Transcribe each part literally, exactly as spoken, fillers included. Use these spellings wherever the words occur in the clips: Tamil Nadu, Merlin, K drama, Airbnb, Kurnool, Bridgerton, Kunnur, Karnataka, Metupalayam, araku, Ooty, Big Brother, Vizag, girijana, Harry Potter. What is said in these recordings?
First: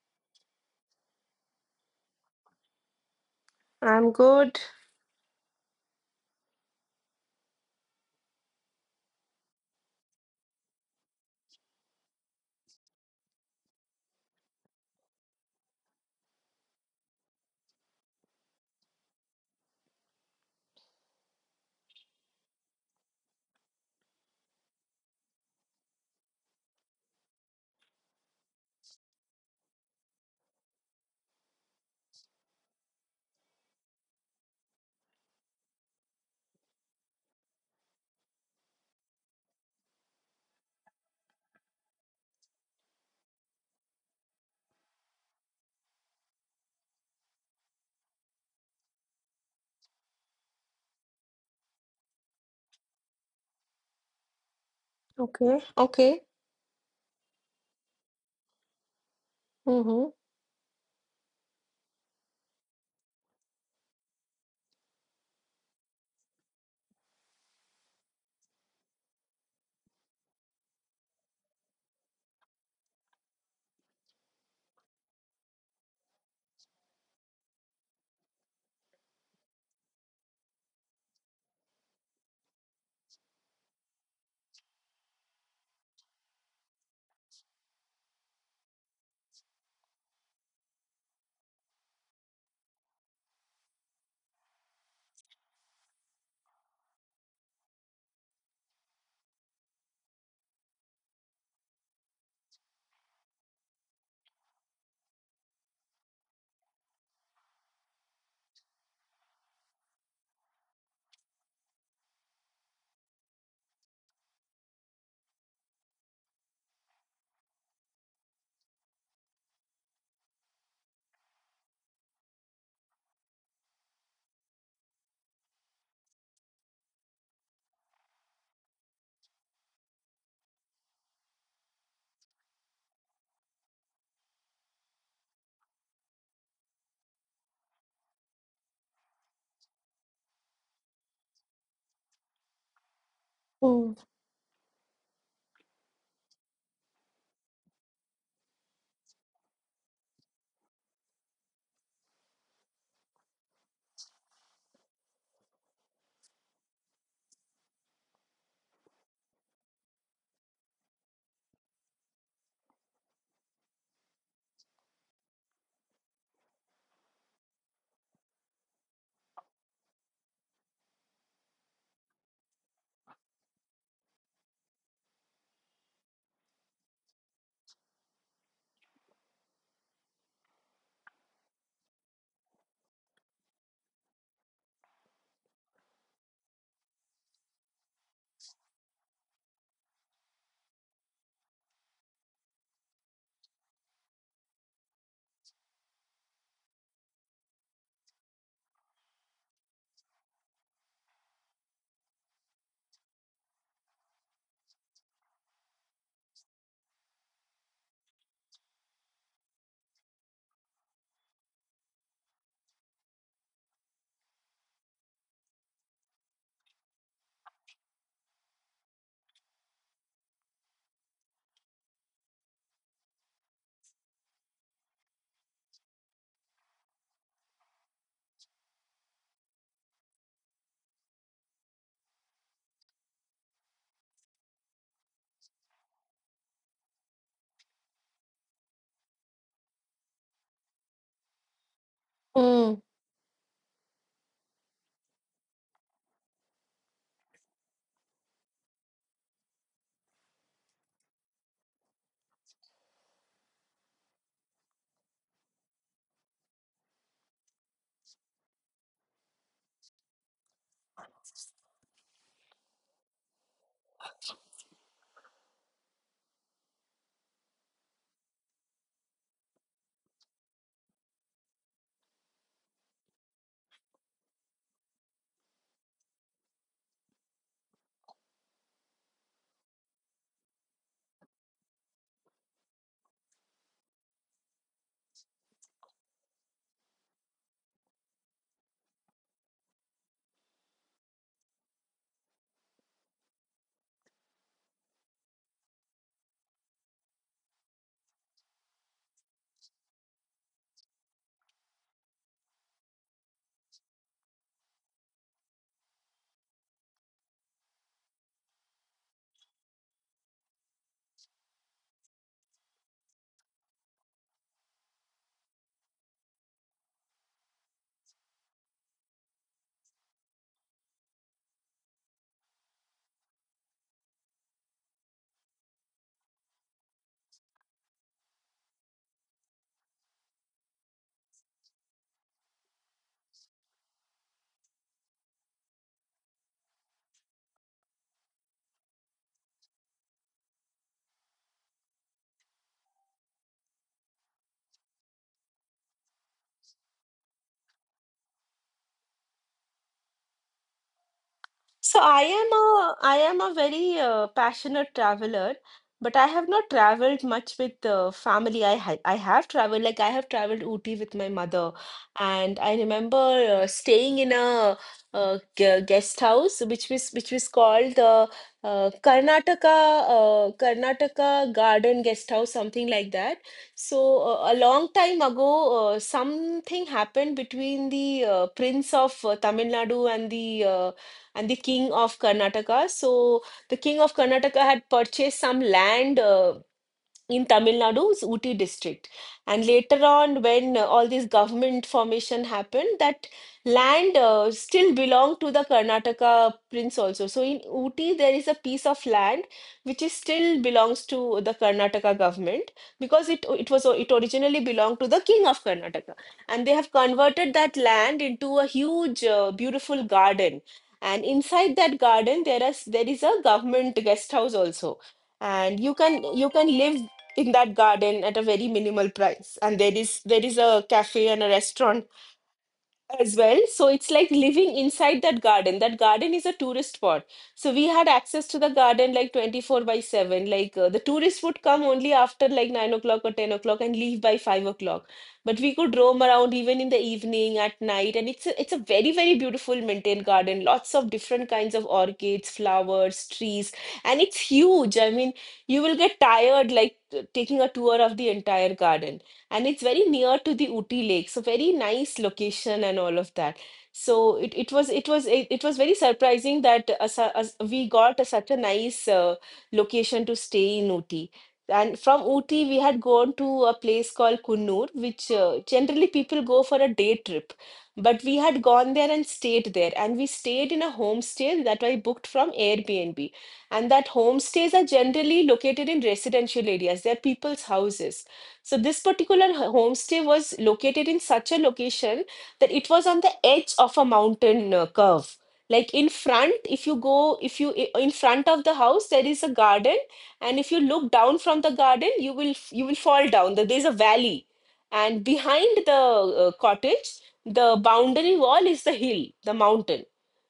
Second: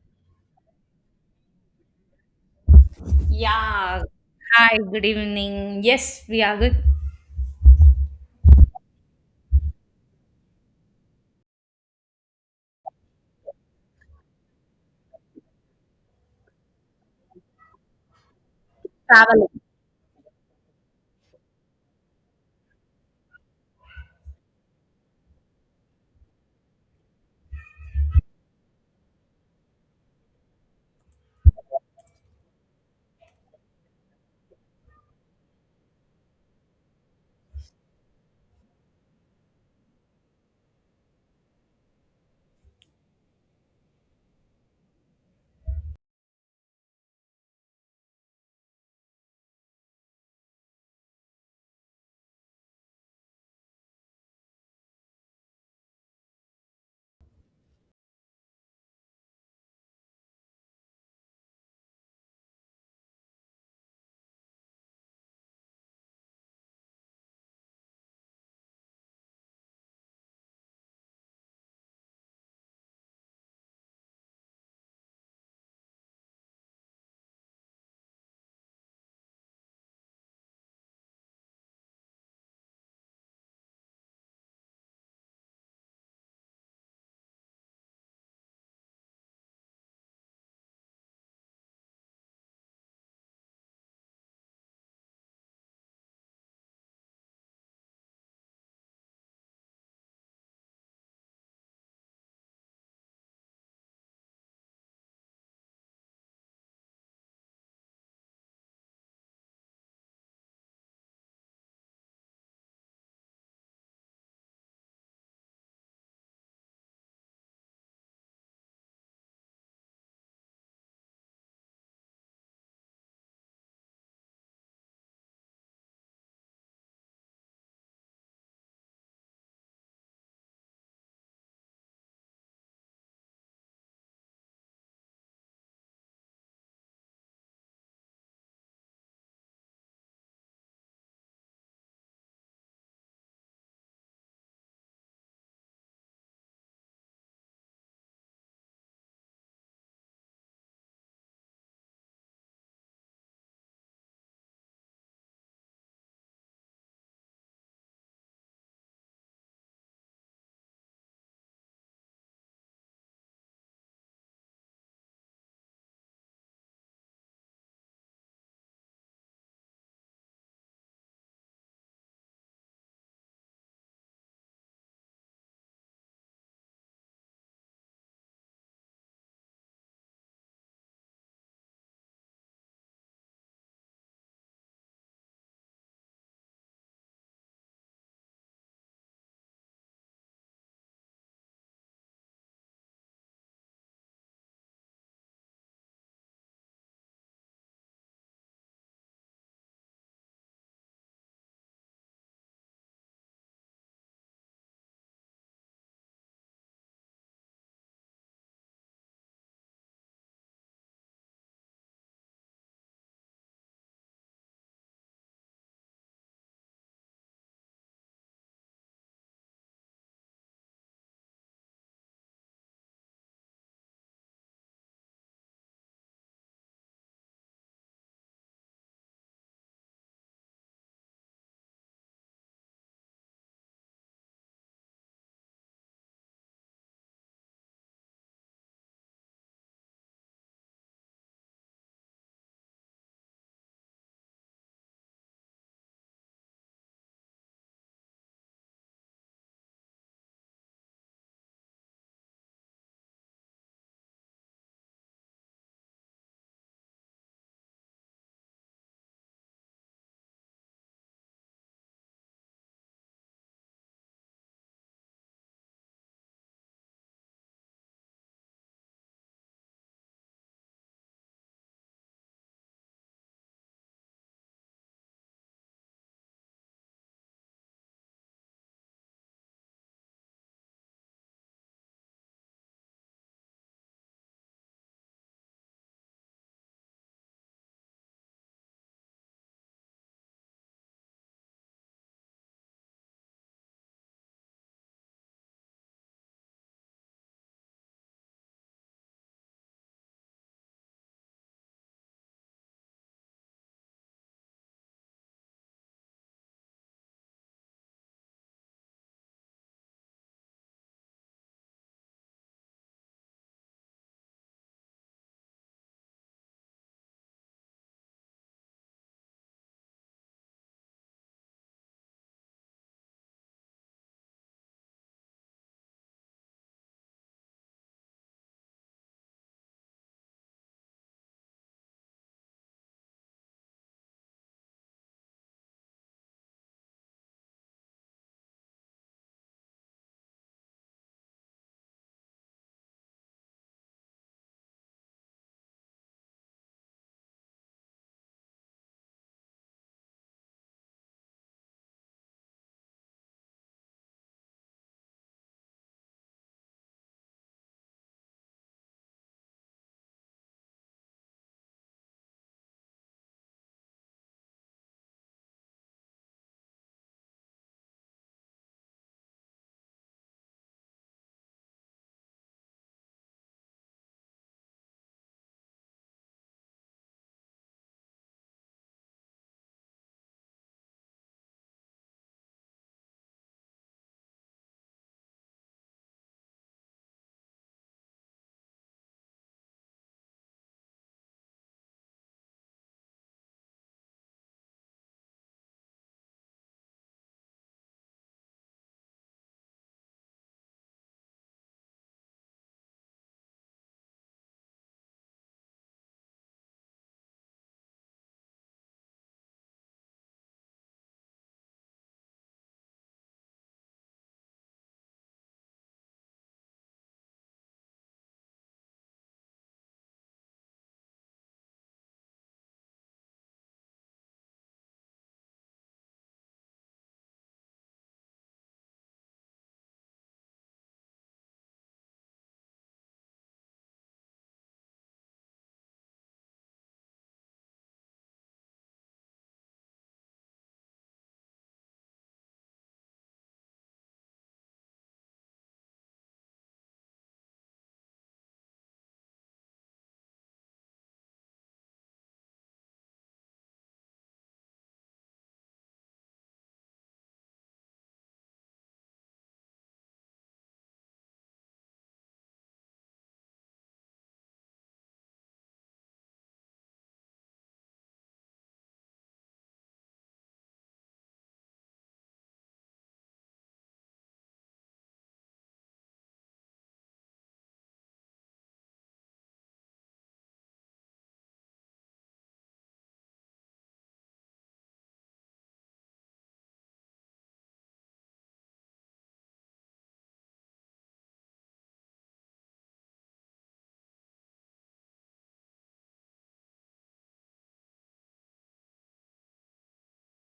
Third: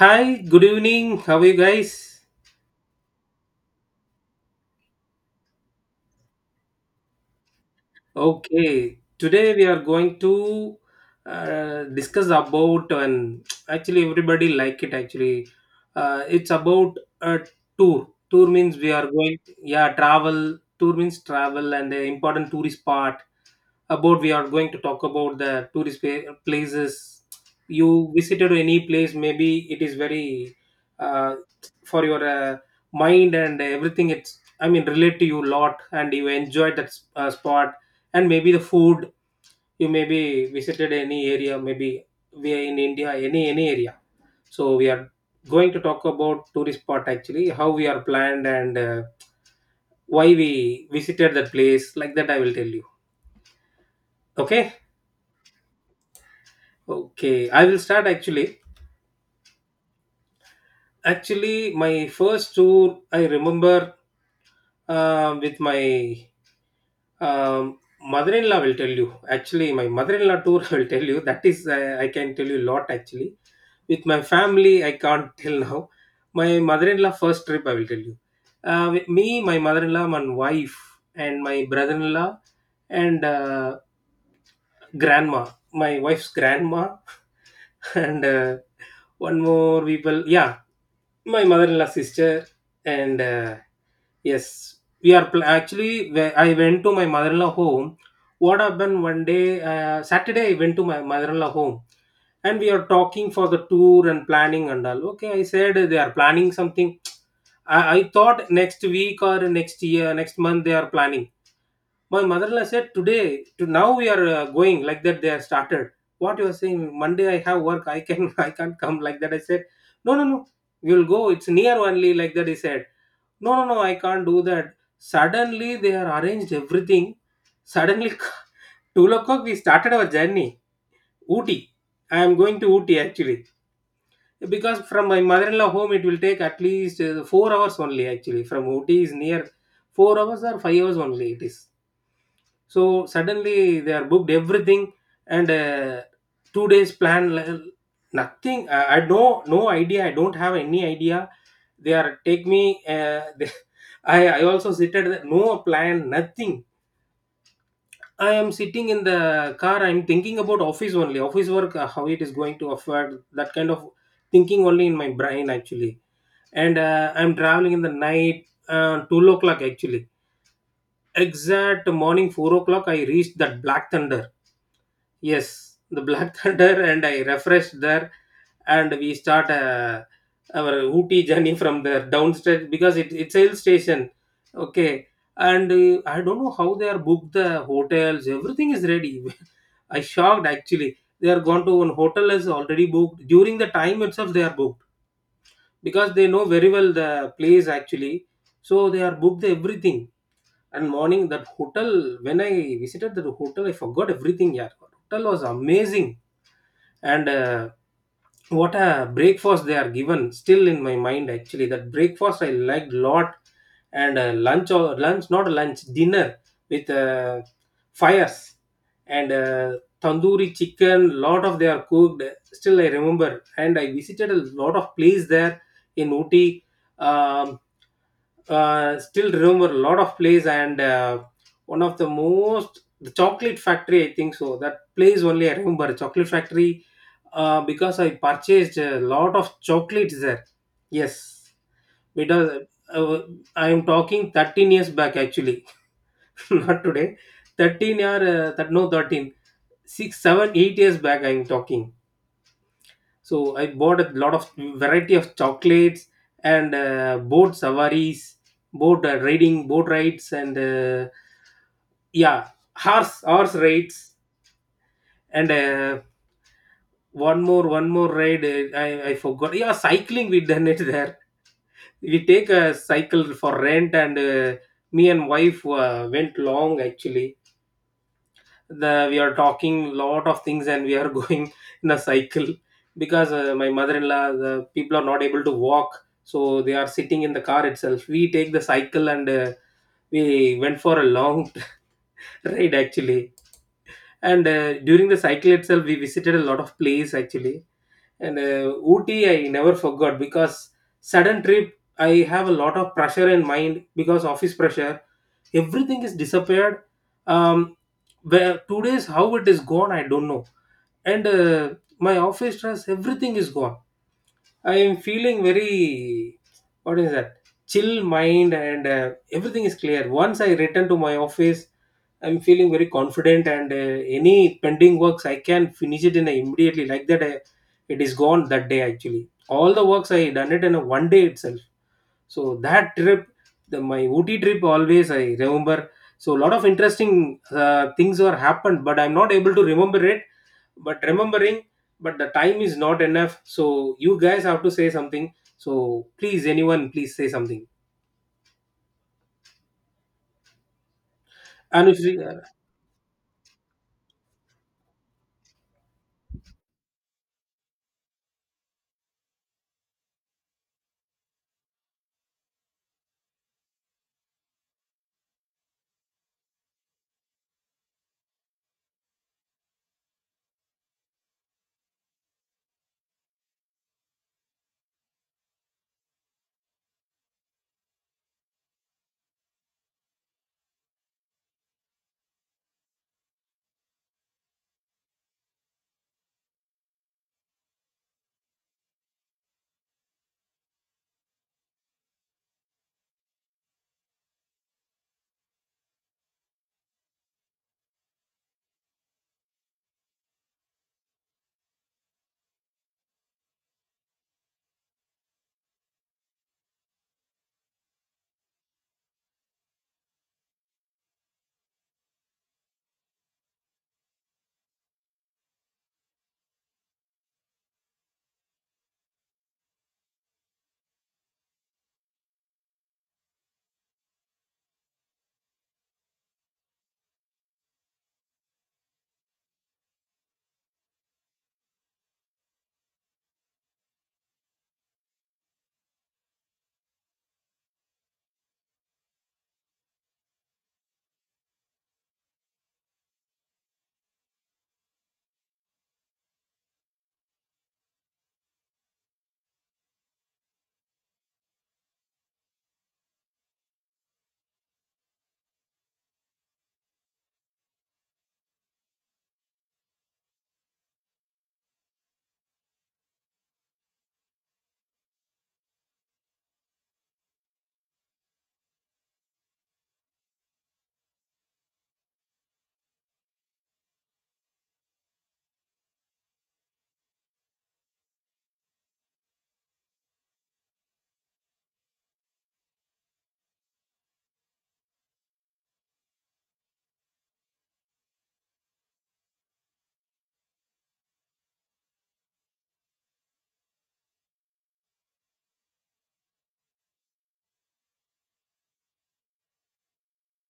Hi, good evening. How are you guys? Yeah. I'm good. Hi, good evening. Yes, we are good. Okay, today we are going to uh, discuss about and actually everybody like it actually. Uh, it's about a tour. Tour means we are going, Travel. yeah, travel. Tour means travel and the important tourist part about we are going to talk about the tourist pa- places. You visited any place maybe it is very uh, for your uh, mind and everything. It's I mean relate to you a lot and you enjoyed that s- uh, spot, and maybe the food you maybe visited any area. Maybe we are in india, any any area, so we are going to talk about tourist spot actually. How we are planned, and uh, why we visited that place, like that I will tell you. Okay. Okay. Okay. Okay, I will start actually. Mm-hmm. Actually, my first tour I remember uh, with my um, mother-in-law, will tell you. Actually, my mother-in-law tour, I will tell you. That is, uh, I can tell you a lot actually. With my family, I can't tell now. My mother-in-law first trip I will tell you. Uh, with me, my mother-in-law, my wife, and my brother-in-law, and uh, grandma, my wife's grandma, and uh, one more people. Yeah, my mother-in-law sister, and uh, yes, we are pl- actually wh- I went to my mother-in-law home. What happened one day, uh, saturday I went to my mother-in-law home, and we are talking for the tour and planning and all. Okay, I said they are planning something. I, I thought next week or next year next month they are planning. My mother-in-law said, "Today, to now we are uh, going, like that. They have started. What you are saying? Monday I have work. I can I can't come, like that." I said, "No, no, no. You will go. It's near only." Like that, he said, "No, no, no. I can't do that." Suddenly they are arranged everything. Suddenly, two o'clock we started our journey. Ooty. I am going to Ooty actually, because from my mother-in-law home it will take at least uh, four hours only actually. From Ooty is near four hours or five hours only it is. So suddenly they are booked everything, and uh, two days plan, like, nothing. I, I no no idea, I don't have any idea. They are take me uh, they, i i also sit at the, no plan, nothing. I am sitting in the car, I'm thinking about office only, office work, uh, how it is going to afford, that kind of thinking only in my brain actually. And uh, I'm traveling in the night, uh, two o'clock actually, exact morning four o'clock I reached that black thunder. Yes, the Black Thunder, and I refreshed there, and we start uh, our Ooty journey from there downstairs because it, it's a hill station. Okay, and uh, I don't know how they are booked the hotels. Everything is ready. I shocked actually. They are gone to one hotel, is already booked during the time itself. They are booked because they know very well the place actually, so they are booked everything. And morning that hotel, when I visited the hotel, I forgot everything. Yeah, hotel was amazing, and uh, what a breakfast they are given, still in my mind actually, that breakfast I liked lot. And uh, lunch or lunch, not lunch, dinner, with uh, fires and uh, tandoori chicken, lot of they are cooked, still I remember. And I visited a lot of place there, in Ooty. um, uh, Still remember a lot of place, and uh, one of the most, the chocolate factory I think so. That place only I remember, chocolate factory, uh, because I purchased a lot of chocolates there. Yes, because Mm-hmm. uh, I am talking thirteen years back actually, not today. thirteen or uh, that no, thirteen, six, seven, eight years back I am talking. So I bought a lot of variety of chocolates, and uh, boat safaris, boat uh, riding, boat rides, and uh, yeah, horse horse rides, and uh, one more one more ride, uh, I, I forgot. Yeah, cycling we done it there. We take a cycle for rent, and uh, me and wife uh, went long actually. The, we are talking lot of things, and we are going in a cycle because uh, my mother-in-law, the people are not able to walk, so they are sitting in the car itself. We take the cycle, and uh, we went for a long ride actually. And uh, during the cycle itself we visited a lot of place actually. And uh, Ooty I never forgot because sudden trip, I have a lot of pressure in mind because office pressure, everything is disappeared. um where two days how it is gone I don't know. And uh, my office stress everything is gone. I am feeling very, what is that, chill mind, and uh, everything is clear. Once I return to my office, I'm feeling very confident, and uh, any pending works I can finish it in a immediately. Like that, I, it is gone that day actually. All the works I done it in a one day itself. So that trip, the my Ooty trip always I remember. So a lot of interesting uh, things were happened, but I'm not able to remember it, but remembering, but the time is not enough, so you guys have to say something. So please anyone please say something. So Anushri, I uh, am a I am a very uh, passionate traveler, but I have not traveled much with uh, family. I ha I have traveled like I have traveled Ooty with my mother, and I remember uh, staying in a uh, gu- guest house which was which was called the uh, Karnataka uh, Karnataka Garden Guest House, something like that. So uh, a long time ago, uh, something happened between the uh, Prince of uh, Tamil Nadu and the uh, and the king of Karnataka. So the king of Karnataka had purchased some land Uh, in Tamil Nadu's Ooty district. And later on, when uh, all this government formation happened, that land uh, still belonged to the Karnataka prince also. So in Ooty, there is a piece of land which is still belongs to the Karnataka government because it it was it originally belonged to the king of Karnataka, and they have converted that land into a huge, uh, beautiful garden. And inside that garden, there is there is a government guest house also, and you can you can live in that garden at a very minimal price, and there is there is a cafe and a restaurant as well. So it's like living inside that garden. That garden is a tourist spot. So we had access to the garden like twenty-four by seven. Like uh, the tourists would come only after like nine o'clock or ten o'clock and leave by five o'clock. But we could roam around even in the evening, at night. And it's a, it's a very, very beautiful maintained garden. Lots of different kinds of orchids, flowers, trees. And it's huge. I mean, you will get tired like t- taking a tour of the entire garden, and it's very near to the Ooty Lake, so very nice location and all of that. So it, it was it was it, it was very surprising that uh, su- us- we got a such a nice uh, location to stay in Ooty. And from Ooty, we had gone to a place called Kunnur, which uh, generally people go for a day trip. But we had gone there and stayed there, and we stayed in a homestay that I booked from Airbnb. And that homestays are generally located in residential areas, they're people's houses. So this particular h- homestay was located in such a location that it was on the edge of a mountain uh, curve. Like in front, if you go, if you I- in front of the house, there is a garden, and if you look down from the garden, you will f- you will fall down. There is a valley, and behind the uh, cottage, the boundary wall is the hill, the mountain.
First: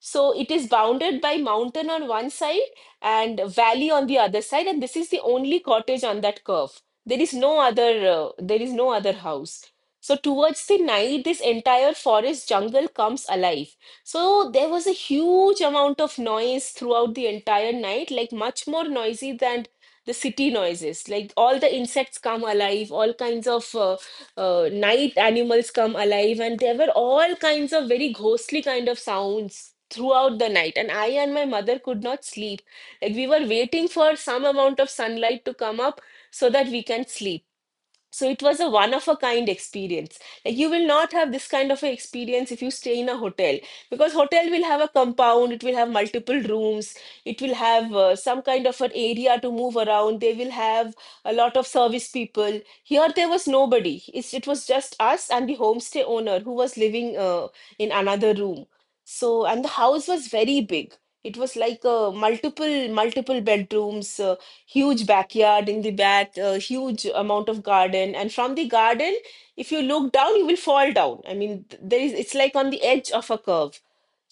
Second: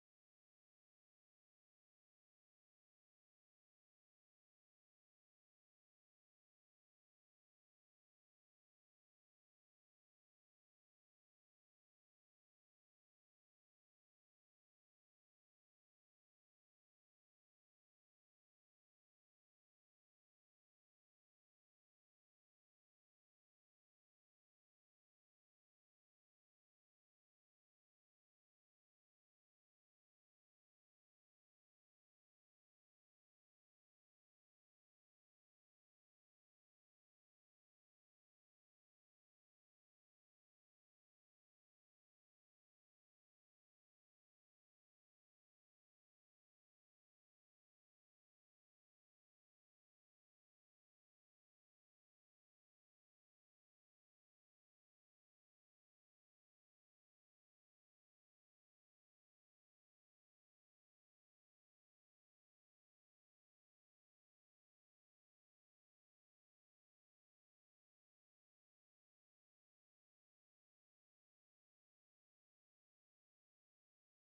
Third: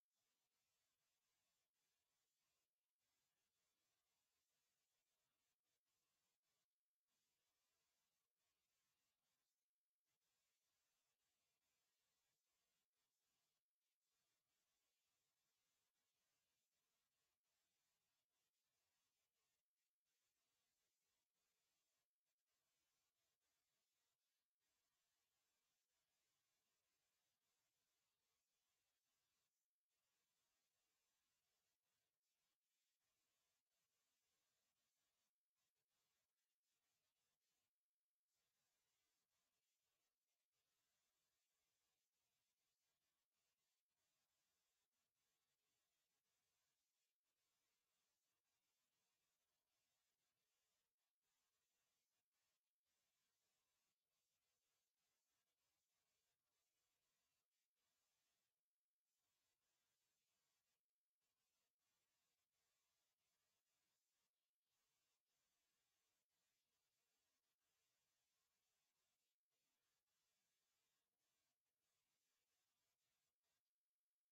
So it is bounded by mountain on one side and valley on the other side, and this is the only cottage on that curve. There is no other, uh, there is no other house. So towards the night, this entire forest jungle comes alive. So there was a huge amount of noise throughout the entire night, like much more noisy than the city noises. Like all the insects come alive, all kinds of uh, uh, night animals come alive, and there were all kinds of very ghostly kind of sounds throughout the night. And I and my mother could not sleep. Like we were waiting for some amount of sunlight to come up so that we can sleep. So it was a one of a kind experience. Like you will not have this kind of an experience if you stay in a hotel, because hotel will have a compound, it will have multiple rooms, it will have uh, some kind of an area to move around, they will have a lot of service people. Here there was nobody. It's, it was just us and the homestay owner who was living uh, in another room. So and the house was very big. It was like uh, multiple multiple bedrooms, uh, huge backyard in the back, a huge amount of garden. And from the garden, if you look down, you will fall down. I mean, th- there is, it's like on the edge of a curve.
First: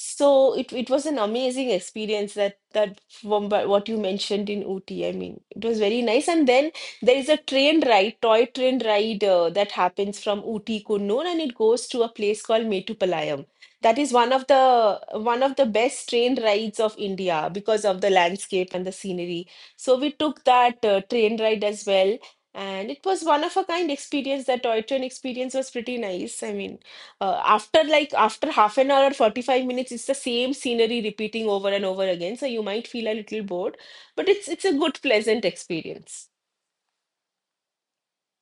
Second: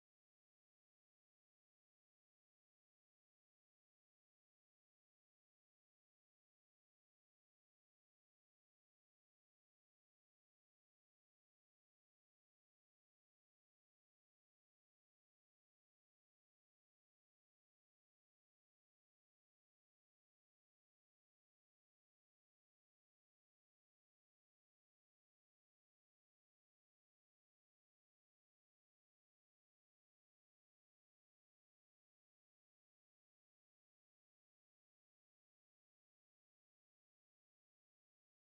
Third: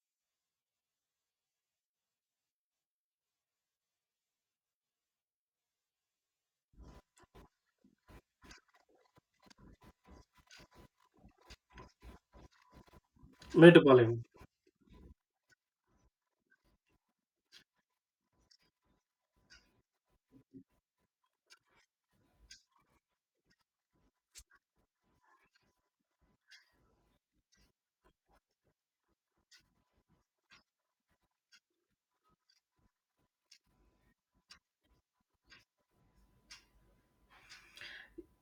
So it, it was an amazing experience, that that from wha- what you mentioned in Ooty. I mean, it was very nice. And then there is a train ride, toy train ride uh, that happens from Ooty Kurnool and it goes to a place called Metupalayam. That is metropolitan. one of the one of the best train rides of India because of the landscape and the scenery. So we took that uh, train ride as well. And it was one of a kind experience. That toy train experience was pretty nice. I mean, uh, after like after half an hour or forty-five minutes, it's the same scenery repeating over and over again. So you might feel a little bored, but it's it's a good, pleasant experience.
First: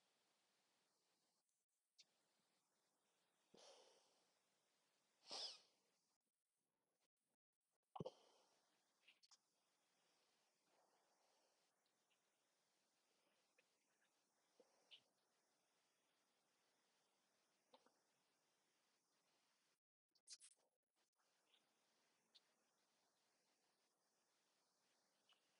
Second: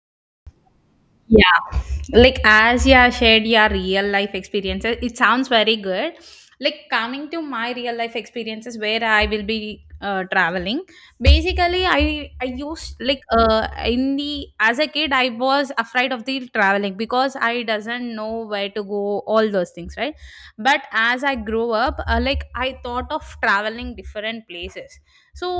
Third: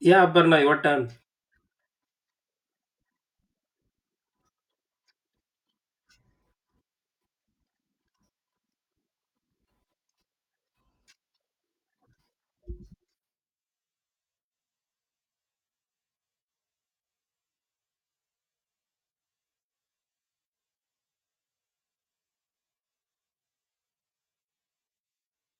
Yeah Aparna, your turn. Yeah, like as you have shared your real life experiences, it sounds very good. Like coming to my real life experiences where I will be uh, traveling. Basically, I I used, like, uh in the as a kid, I was afraid of the traveling because I doesn't know where to go, all those things, right. But as I grew up, uh, like I thought of traveling different places. So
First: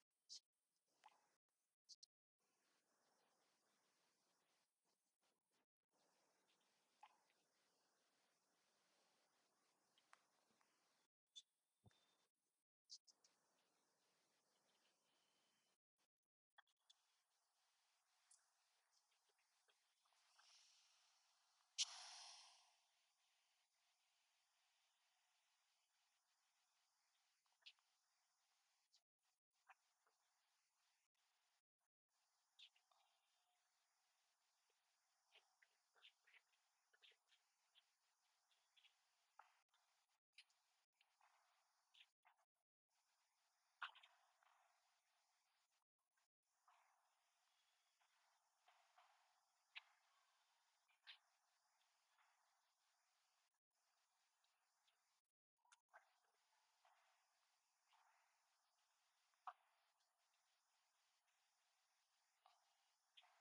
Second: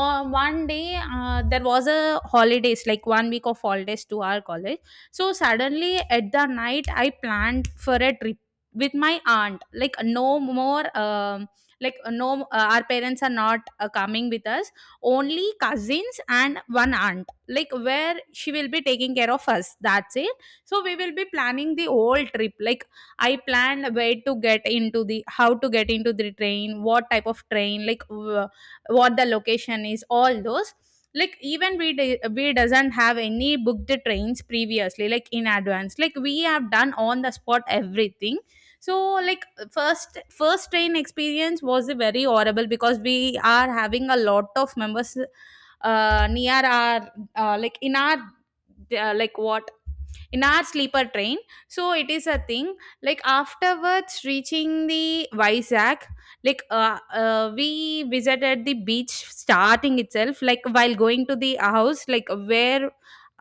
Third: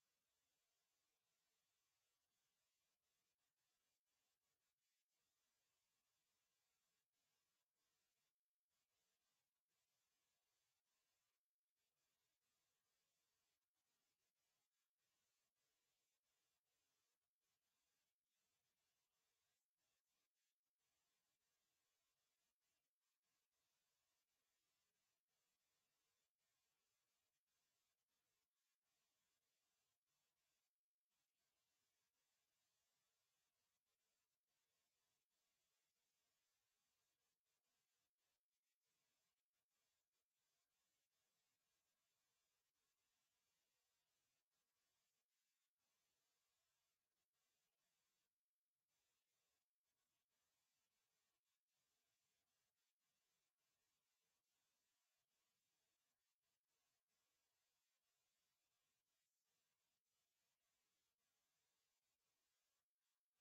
uh, one day uh, there was a holidays, like one week of holidays to our college, so suddenly at the night, I planned for a trip with my aunt. Like no more, um, like no, uh, our parents are not uh, coming with us. Only cousins and one aunt. Like where she will be taking care of us. That's it. So we will be planning the whole trip. Like I planned where to get into the, how to get into the train, what type of train, like w- what the location is, all those. Like even we de- we doesn't have any booked trains previously, like in advance, like we have done on the spot, everything. So like first first train experience was very horrible because we are having a lot of members uh, near our, uh, like in our, uh, like what, in our sleeper train. So it is a thing. Like afterwards reaching the Vizag, like uh, uh, we visited the beach starting itself. Like while going to the house, like where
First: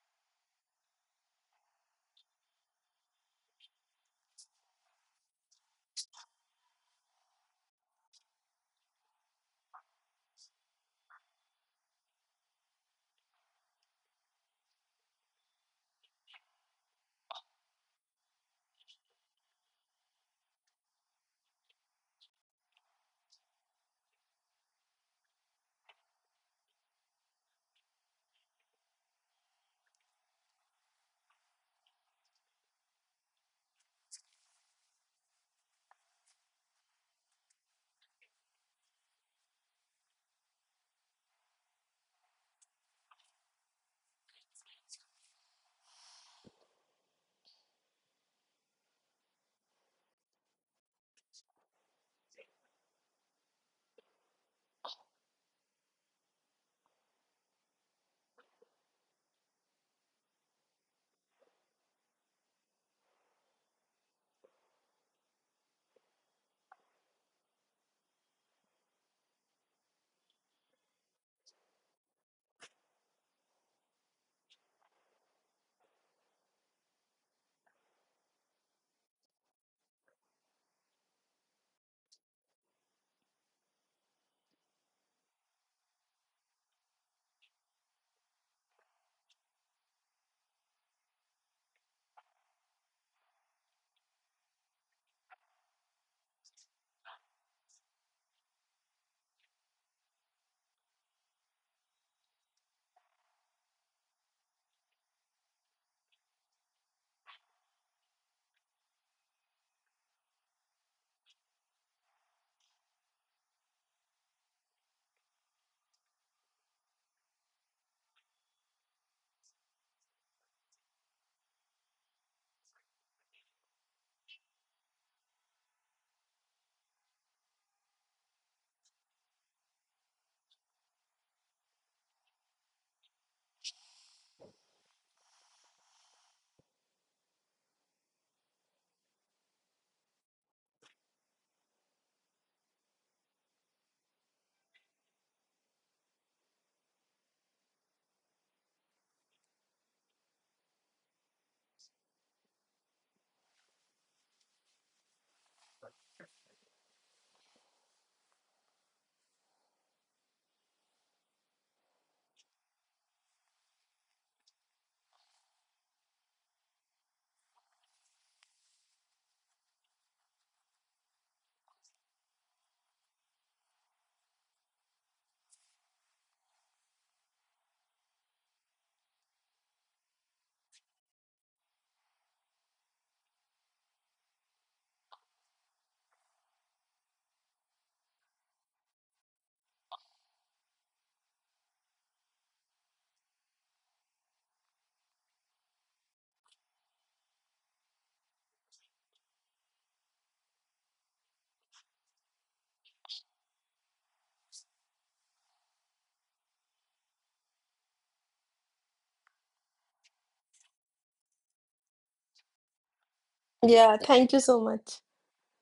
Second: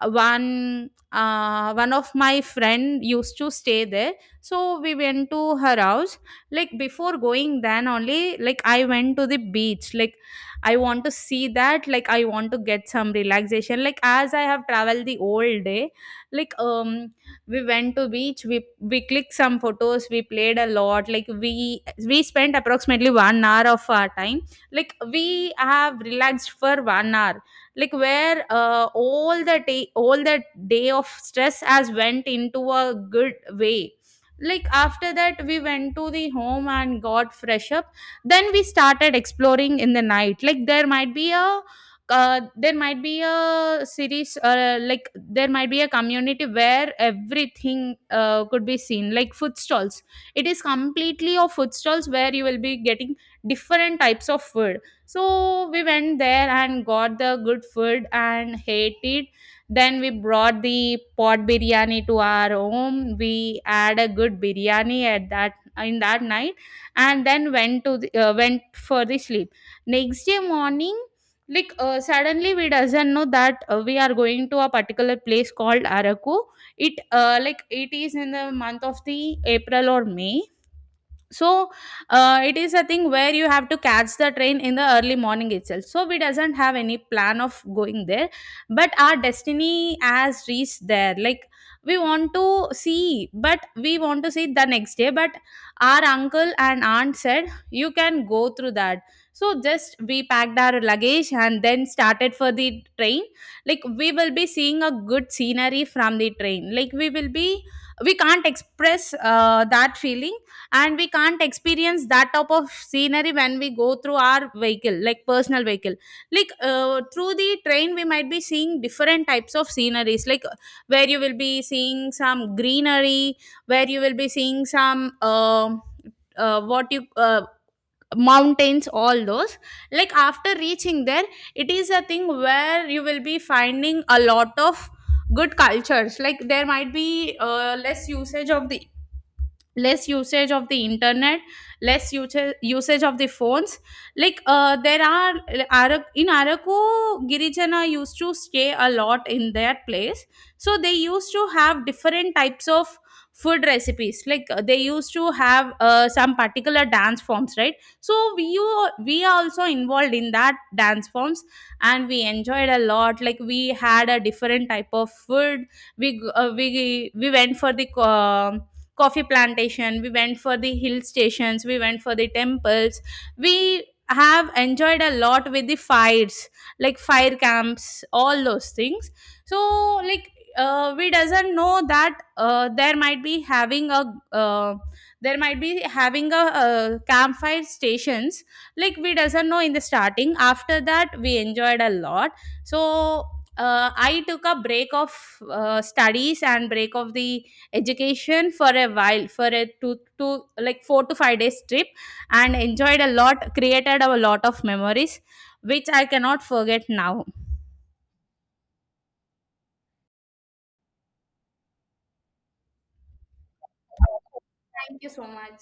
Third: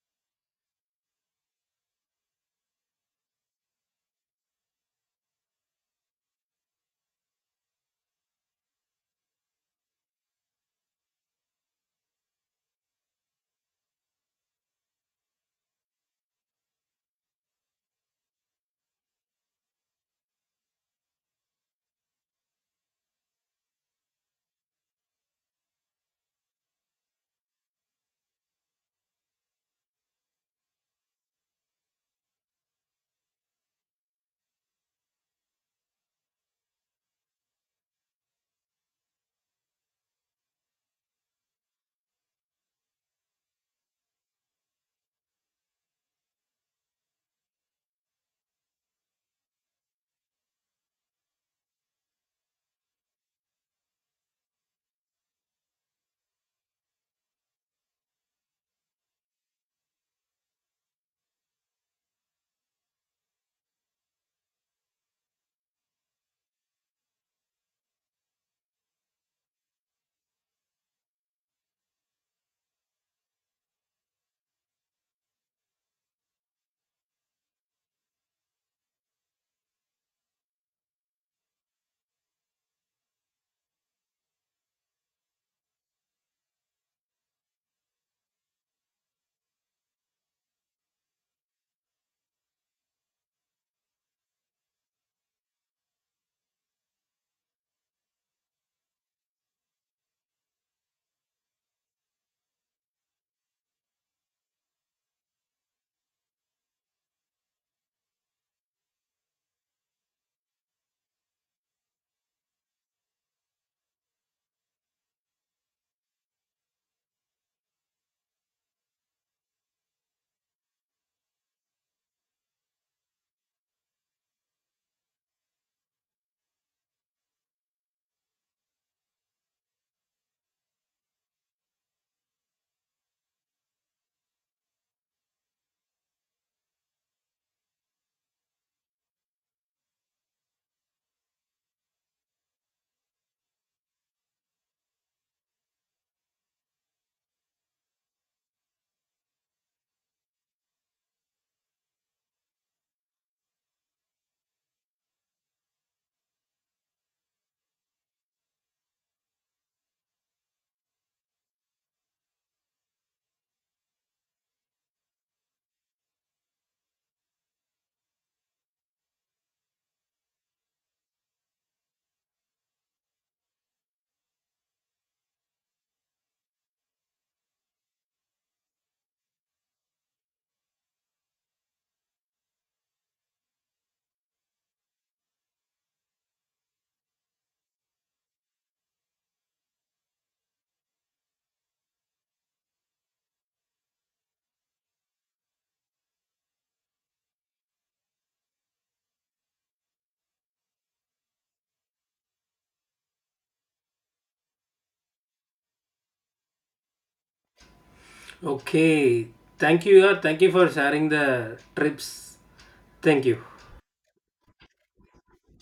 one uh, one of my friend used to stay there. So we went to her house. Like before going, then only like I went to the beach. Like I want to see that. Like I want to get some relaxation. Like, as I have traveled the whole day, like um we went to beach, we we clicked some photos, we played a lot, like we we spent approximately one hour of our time, like we have relaxed for one hour, like where uh, all the day all the day of stress has went into a good way. Like after that, we went to the home and got fresh up. Then we started exploring in the night, like there might be a uh, there might be a series, uh, like there might be a community where everything uh, could be seen, like food stalls. It is completely of food stalls where you will be getting different types of food. So we went there and got the good food and ate it. Then we brought the pot biryani to our home. We had a good biryani at that, in that night. And then went to the, uh, went for the sleep. Next day morning, like uh, suddenly we doesn't know that uh, we are going to a particular place called Araku. It uh, like it is in the month of the April or May. So uh, it is a thing where you have to catch the train in the early morning itself, so we doesn't have any plan of going there. But our destiny has reached there. Like we want to see, but we want to see the next day, but our uncle and aunt said you can go through that. So just we packed our luggage and then started for the train. Like we will be seeing a good scenery from the train, like we will be, we can't express uh, that feeling. And we can't experience that type of scenery when we go through our vehicle, like personal vehicle. Like uh, through the train, we might be seeing different types of sceneries, like uh, where you will be seeing some greenery, where you will be seeing some um uh, what you uh, mountains, all those. Like after reaching there, it is a thing where you will be finding a lot of good cultures, like there might be uh, less usage of the less usage of the internet, less usa- usage of the phones. Like uh, there are, Ara- in Araku, girijana used to stay a lot in their place. So they used to have different types of food recipes, like uh, they used to have uh, some particular dance forms, right? So we you we are also involved in that dance forms, and we enjoyed a lot, like we had a different type of food. We g- uh, we we went for the um coffee plantation. We went for the hill stations. We went for the temples. We have enjoyed a lot with the fires, like fire camps, all those things. So like uh, we doesn't know that uh, there might be having a uh, there might be having a, uh campfire stations. Like we doesn't know in the starting. After that, we enjoyed a lot. So uh, I took a break of uh, studies and break of the education for a while, for a two to, like, four to five days trip, and enjoyed a lot, created a lot of memories which I cannot forget now. Okay, thank you. Yeah. Thank you for sharing the trips. Thank you. Yeah, thank you so much. Thank you so much.